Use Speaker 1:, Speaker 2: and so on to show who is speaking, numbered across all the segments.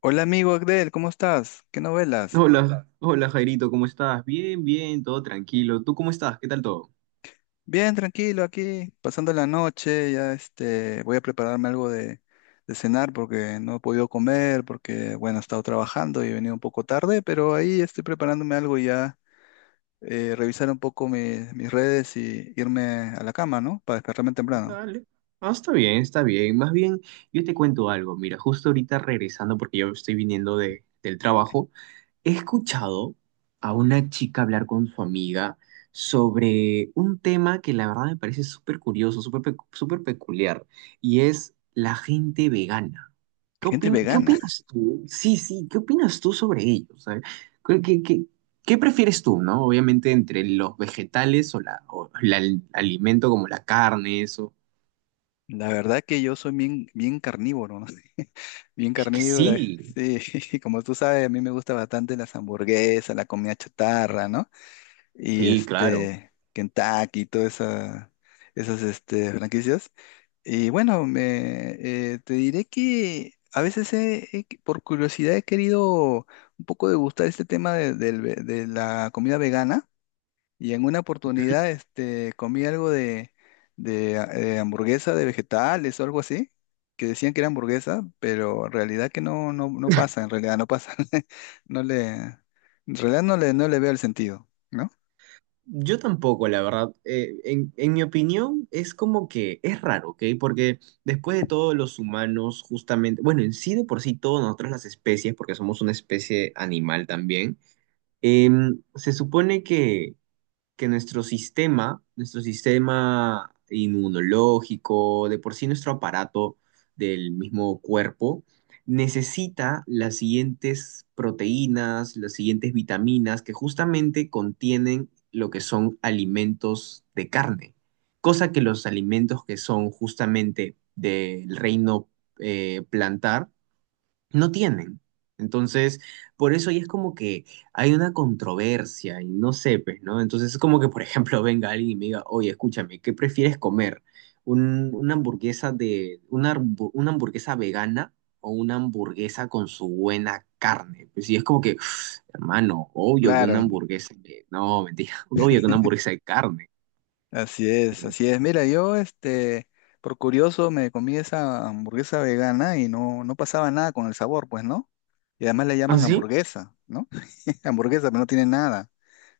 Speaker 1: Hola amigo Agdel, ¿cómo estás? ¿Qué novelas?
Speaker 2: Hola, hola Jairito, ¿cómo estás? Bien, bien, todo tranquilo. ¿Tú cómo estás? ¿Qué tal todo?
Speaker 1: Bien, tranquilo, aquí pasando la noche, ya voy a prepararme algo de cenar porque no he podido comer, porque bueno, he estado trabajando y he venido un poco tarde, pero ahí estoy preparándome algo y ya, revisar un poco mis redes y irme a la cama, ¿no? Para despertarme temprano.
Speaker 2: Dale. Ah, está bien, está bien. Más bien, yo te cuento algo. Mira, justo ahorita regresando, porque yo estoy viniendo del trabajo, he escuchado a una chica hablar con su amiga sobre un tema que la verdad me parece súper curioso, súper peculiar, y es la gente vegana.
Speaker 1: Gente
Speaker 2: ¿Qué
Speaker 1: vegana.
Speaker 2: opinas tú? Sí, sí, ¿qué opinas tú sobre ello? O sea, ¿Qué, qué- qué- ¿qué prefieres tú, no? Obviamente entre los vegetales o el alimento como la carne, eso.
Speaker 1: La verdad que yo soy bien, bien carnívoro, ¿no? Bien
Speaker 2: Es que
Speaker 1: carnívoro.
Speaker 2: sí,
Speaker 1: Sí, como tú sabes, a mí me gusta bastante las hamburguesas, la comida chatarra, ¿no? Y
Speaker 2: sí, claro.
Speaker 1: este Kentucky y todas esas franquicias. Y bueno, te diré que a veces por curiosidad he querido un poco degustar este tema de la comida vegana y en una oportunidad comí algo de hamburguesa de vegetales o algo así. Que decían que era hamburguesa, pero en realidad que no, no, no pasa, en realidad no pasa. En realidad no le veo el sentido, ¿no?
Speaker 2: Yo tampoco, la verdad. En mi opinión, es como que es raro, ¿ok? Porque después de todo, los humanos, justamente, bueno, en sí de por sí, todos nosotros las especies, porque somos una especie animal también, se supone que nuestro sistema inmunológico, de por sí nuestro aparato del mismo cuerpo, necesita las siguientes proteínas, las siguientes vitaminas que justamente contienen lo que son alimentos de carne, cosa que los alimentos que son justamente del reino plantar no tienen. Entonces, por eso ahí es como que hay una controversia y no sé, pues, ¿no? Entonces es como que, por ejemplo, venga alguien y me diga, oye, escúchame, ¿qué prefieres comer? Una hamburguesa vegana o una hamburguesa con su buena carne. Pues, sí es como que, hermano, obvio que una
Speaker 1: Claro.
Speaker 2: hamburguesa de, no, mentira, obvio que una hamburguesa de carne,
Speaker 1: Así es,
Speaker 2: ¿no?
Speaker 1: así es. Mira, yo, por curioso, me comí esa hamburguesa vegana y no, no pasaba nada con el sabor, pues, ¿no? Y además le
Speaker 2: ¿Ah,
Speaker 1: llaman
Speaker 2: sí?
Speaker 1: hamburguesa, ¿no? Hamburguesa, pero no tiene nada,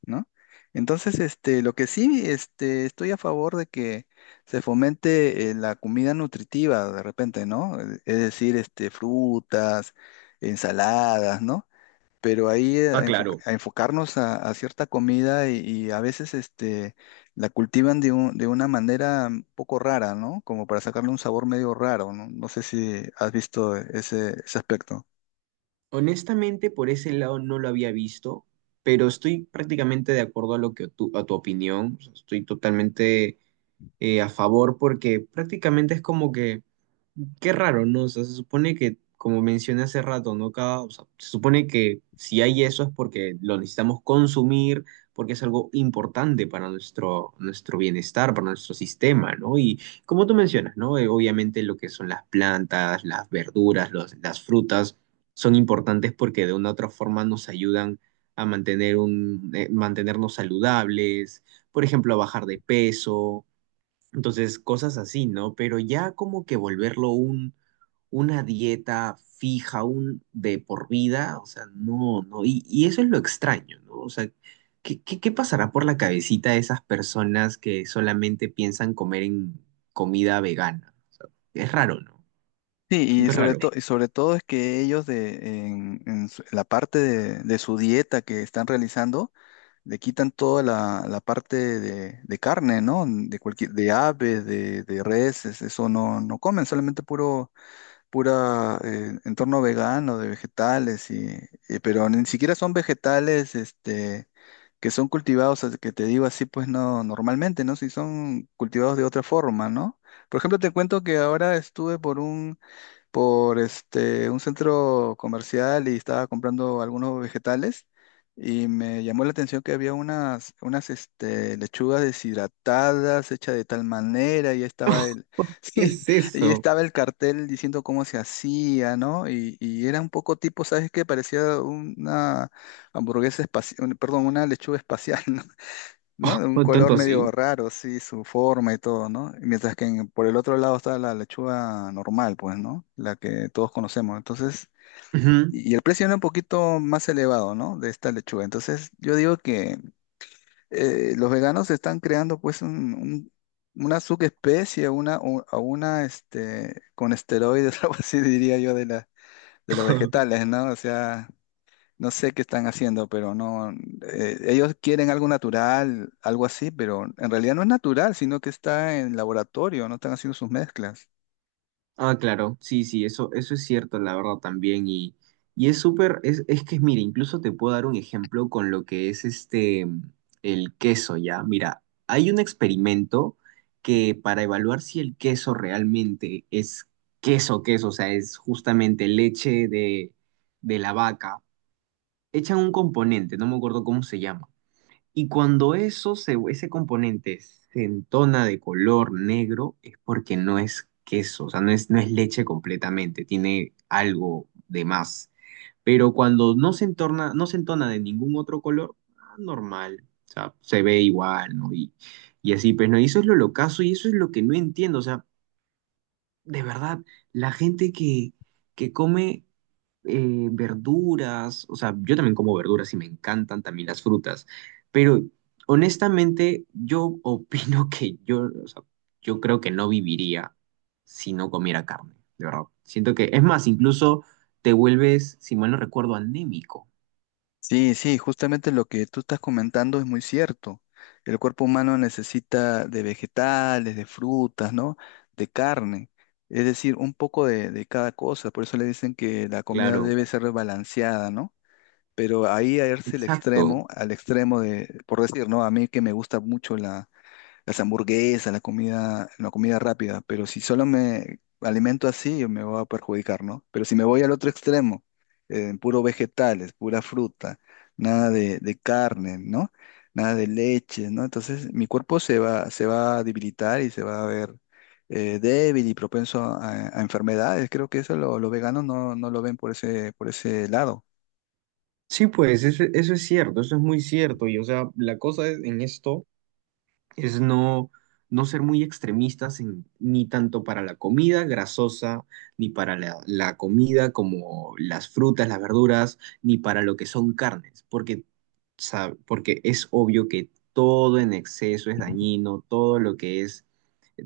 Speaker 1: ¿no? Entonces, lo que sí, estoy a favor de que se fomente la comida nutritiva de repente, ¿no? Es decir, frutas, ensaladas, ¿no? Pero ahí
Speaker 2: Ah, claro.
Speaker 1: a enfocarnos a cierta comida y a veces la cultivan de una manera un poco rara, ¿no? Como para sacarle un sabor medio raro, ¿no? No sé si has visto ese aspecto.
Speaker 2: Honestamente, por ese lado no lo había visto, pero estoy prácticamente de acuerdo a lo que tu, a tu opinión. O sea, estoy totalmente a favor porque prácticamente es como que qué raro, ¿no? O sea, se supone que, como mencioné hace rato, ¿no? Cada, o sea, se supone que si hay eso es porque lo necesitamos consumir, porque es algo importante para nuestro, nuestro bienestar, para nuestro sistema, ¿no? Y como tú mencionas, ¿no? Obviamente lo que son las plantas, las verduras, las frutas son importantes porque de una u otra forma nos ayudan a mantener un, mantenernos saludables, por ejemplo, a bajar de peso, entonces, cosas así, ¿no? Pero ya como que volverlo un, una dieta fija, un de por vida, o sea, no, no, y eso es lo extraño, ¿no? O sea, ¿qué pasará por la cabecita de esas personas que solamente piensan comer en comida vegana? O sea, es raro, ¿no?
Speaker 1: Sí,
Speaker 2: Súper raro.
Speaker 1: y sobre todo es que ellos de, en su- la parte de su dieta que están realizando, le quitan toda la parte de carne, ¿no? De cualquier, de ave, de res, eso no, no comen, solamente puro pura entorno vegano de vegetales pero ni siquiera son vegetales que son cultivados, que te digo así, pues no, normalmente, ¿no? Si son cultivados de otra forma, ¿no? Por ejemplo, te cuento que ahora estuve por un centro comercial y estaba comprando algunos vegetales y me llamó la atención que había unas lechugas deshidratadas hechas de tal manera y estaba
Speaker 2: ¿Qué
Speaker 1: sí,
Speaker 2: es
Speaker 1: y
Speaker 2: eso?
Speaker 1: estaba el cartel diciendo cómo se hacía, ¿no? Y era un poco tipo, ¿sabes qué? Parecía una hamburguesa espacial, perdón, una lechuga espacial, ¿no? De un
Speaker 2: ¿Tanto
Speaker 1: color medio
Speaker 2: así?
Speaker 1: raro, sí, su forma y todo, ¿no? Y mientras que por el otro lado está la lechuga normal, pues, ¿no? La que todos conocemos. Entonces,
Speaker 2: Ujú.
Speaker 1: y el precio era un poquito más elevado, ¿no? De esta lechuga. Entonces, yo digo que los veganos están creando, pues, una subespecie, una, u- a una, este, con esteroides, algo así diría yo, de los vegetales, ¿no? O sea, no sé qué están haciendo, pero no. Ellos quieren algo natural, algo así, pero en realidad no es natural, sino que está en laboratorio, no están haciendo sus mezclas.
Speaker 2: Ah, claro, sí, sí, eso es cierto, la verdad también. Y, es que, mira, incluso te puedo dar un ejemplo con lo que es este, el queso, ¿ya? Mira, hay un experimento que para evaluar si el queso realmente es queso, queso, o sea, es justamente leche de la vaca, echan un componente, no me acuerdo cómo se llama. Y cuando ese componente se entona de color negro, es porque no es queso, o sea, no es, no es leche completamente, tiene algo de más. Pero cuando no se entorna, no se entona de ningún otro color, ah, normal, o sea, se ve igual, ¿no? Y así, pues, ¿no? Y eso es lo locazo y eso es lo que no entiendo, o sea, de verdad, la gente que come verduras, o sea, yo también como verduras y me encantan también las frutas, pero honestamente yo opino que yo, o sea, yo creo que no viviría si no comiera carne, de verdad. Siento que, es más, incluso te vuelves, si mal no recuerdo, anémico.
Speaker 1: Sí, sí, justamente lo que tú estás comentando es muy cierto. El cuerpo humano necesita de vegetales, de frutas, ¿no? De carne, es decir, un poco de cada cosa. Por eso le dicen que la comida
Speaker 2: Claro,
Speaker 1: debe ser balanceada, ¿no? Pero ahí a irse
Speaker 2: exacto.
Speaker 1: al extremo de, por decir, ¿no? A mí que me gusta mucho las hamburguesas, la comida rápida, pero si solo me alimento así, yo me voy a perjudicar, ¿no? Pero si me voy al otro extremo, puro vegetales, pura fruta, nada de carne, ¿no? Nada de leche, ¿no? Entonces mi cuerpo se va a debilitar y se va a ver débil y propenso a enfermedades. Creo que eso los veganos no, no lo ven por ese lado.
Speaker 2: Sí, pues eso es cierto, eso es muy cierto. Y o sea, la cosa es en esto es no, no ser muy extremistas en ni tanto para la comida grasosa, ni para la comida como las frutas, las verduras, ni para lo que son carnes, porque, porque es obvio que todo en exceso es dañino, todo lo que es,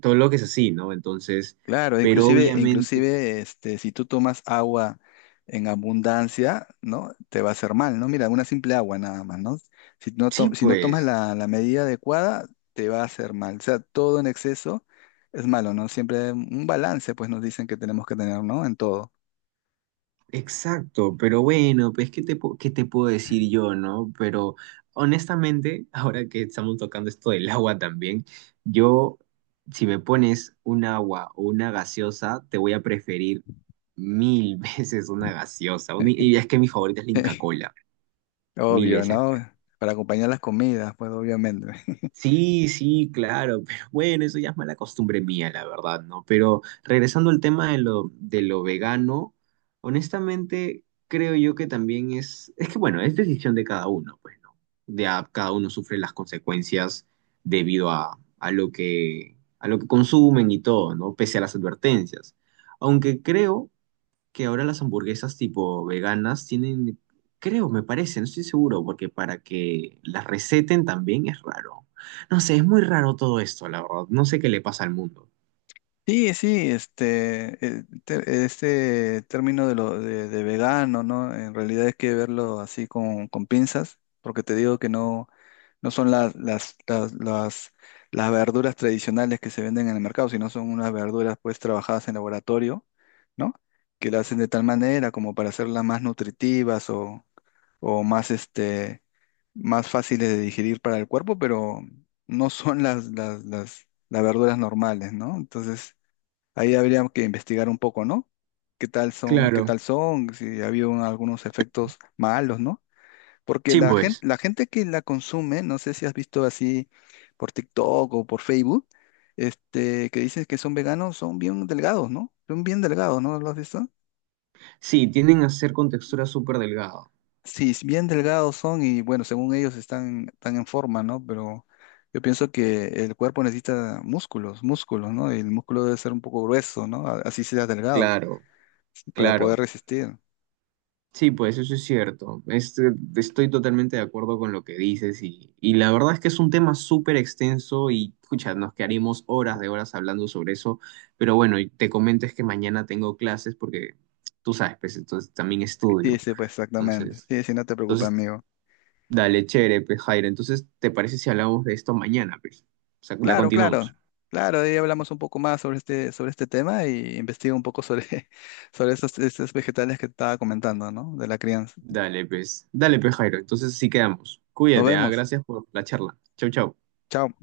Speaker 2: todo lo que es así, ¿no? Entonces,
Speaker 1: Claro,
Speaker 2: pero
Speaker 1: inclusive,
Speaker 2: obviamente,
Speaker 1: inclusive, si tú tomas agua en abundancia, ¿no? Te va a hacer mal, ¿no? Mira, una simple agua nada más, ¿no? Si no, to-
Speaker 2: sí,
Speaker 1: si no tomas
Speaker 2: pues.
Speaker 1: la medida adecuada, te va a hacer mal. O sea, todo en exceso es malo, ¿no? Siempre un balance, pues nos dicen que tenemos que tener, ¿no? En todo.
Speaker 2: Exacto, pero bueno, pues ¿qué te puedo decir yo, no? Pero honestamente, ahora que estamos tocando esto del agua también, yo, si me pones un agua o una gaseosa, te voy a preferir mil veces una gaseosa. Una y es que mi favorita es la Inca Kola, mil
Speaker 1: Obvio,
Speaker 2: veces.
Speaker 1: ¿no? Para acompañar las comidas, pues obviamente.
Speaker 2: Sí, sí, claro, pero bueno, eso ya es mala costumbre mía, la verdad, ¿no? Pero regresando al tema de lo vegano, honestamente creo yo que también es que bueno, es decisión de cada uno, pues, ¿no? Cada uno sufre las consecuencias debido a lo que consumen y todo, ¿no? Pese a las advertencias. Aunque creo que ahora las hamburguesas tipo veganas tienen, creo, me parece, no estoy seguro, porque para que las receten también es raro. No sé, es muy raro todo esto, la verdad. No sé qué le pasa al mundo.
Speaker 1: Sí, sí, este término de vegano, ¿no? En realidad hay que verlo así con pinzas, porque te digo que no, no son las verduras tradicionales que se venden en el mercado, sino son unas verduras pues trabajadas en laboratorio, ¿no? Que las hacen de tal manera como para hacerlas más nutritivas o más más fáciles de digerir para el cuerpo, pero no son las verduras normales, ¿no? Entonces, ahí habría que investigar un poco, ¿no? ¿Qué tal son, qué
Speaker 2: Claro,
Speaker 1: tal son? Si ha habido algunos efectos malos, ¿no? Porque
Speaker 2: sí, pues.
Speaker 1: la gente que la consume, no sé si has visto así por TikTok o por Facebook, que dicen que son veganos, son bien delgados, ¿no? Son bien delgados, ¿no? ¿Lo has visto?
Speaker 2: Sí, tienden a ser con textura súper delgada.
Speaker 1: Sí, es bien delgados son y bueno, según ellos están en forma, ¿no? Pero yo pienso que el cuerpo necesita músculos, músculos, ¿no? Y el músculo debe ser un poco grueso, ¿no? Así sea delgado,
Speaker 2: Claro,
Speaker 1: para poder
Speaker 2: claro.
Speaker 1: resistir.
Speaker 2: Sí, pues eso es cierto. Este, estoy totalmente de acuerdo con lo que dices y la verdad es que es un tema súper extenso y pucha, nos quedaríamos horas de horas hablando sobre eso, pero bueno, y te comento es que mañana tengo clases porque tú sabes, pues entonces también
Speaker 1: Sí,
Speaker 2: estudio.
Speaker 1: sí, pues exactamente.
Speaker 2: Entonces,
Speaker 1: Sí, sí, no te preocupes,
Speaker 2: entonces,
Speaker 1: amigo.
Speaker 2: dale, chévere, pues Jairo, entonces ¿te parece si hablamos de esto mañana, pues? O sea, la
Speaker 1: Claro, claro,
Speaker 2: continuamos.
Speaker 1: claro, ahí hablamos un poco más sobre este tema y investigo un poco sobre, sobre estos vegetales que te estaba comentando, ¿no? De la crianza.
Speaker 2: Dale, pues. Dale, pues Jairo, entonces sí quedamos.
Speaker 1: Nos
Speaker 2: Cuídate, ¿ah?
Speaker 1: vemos.
Speaker 2: Gracias por la charla. Chau, chau.
Speaker 1: Chao.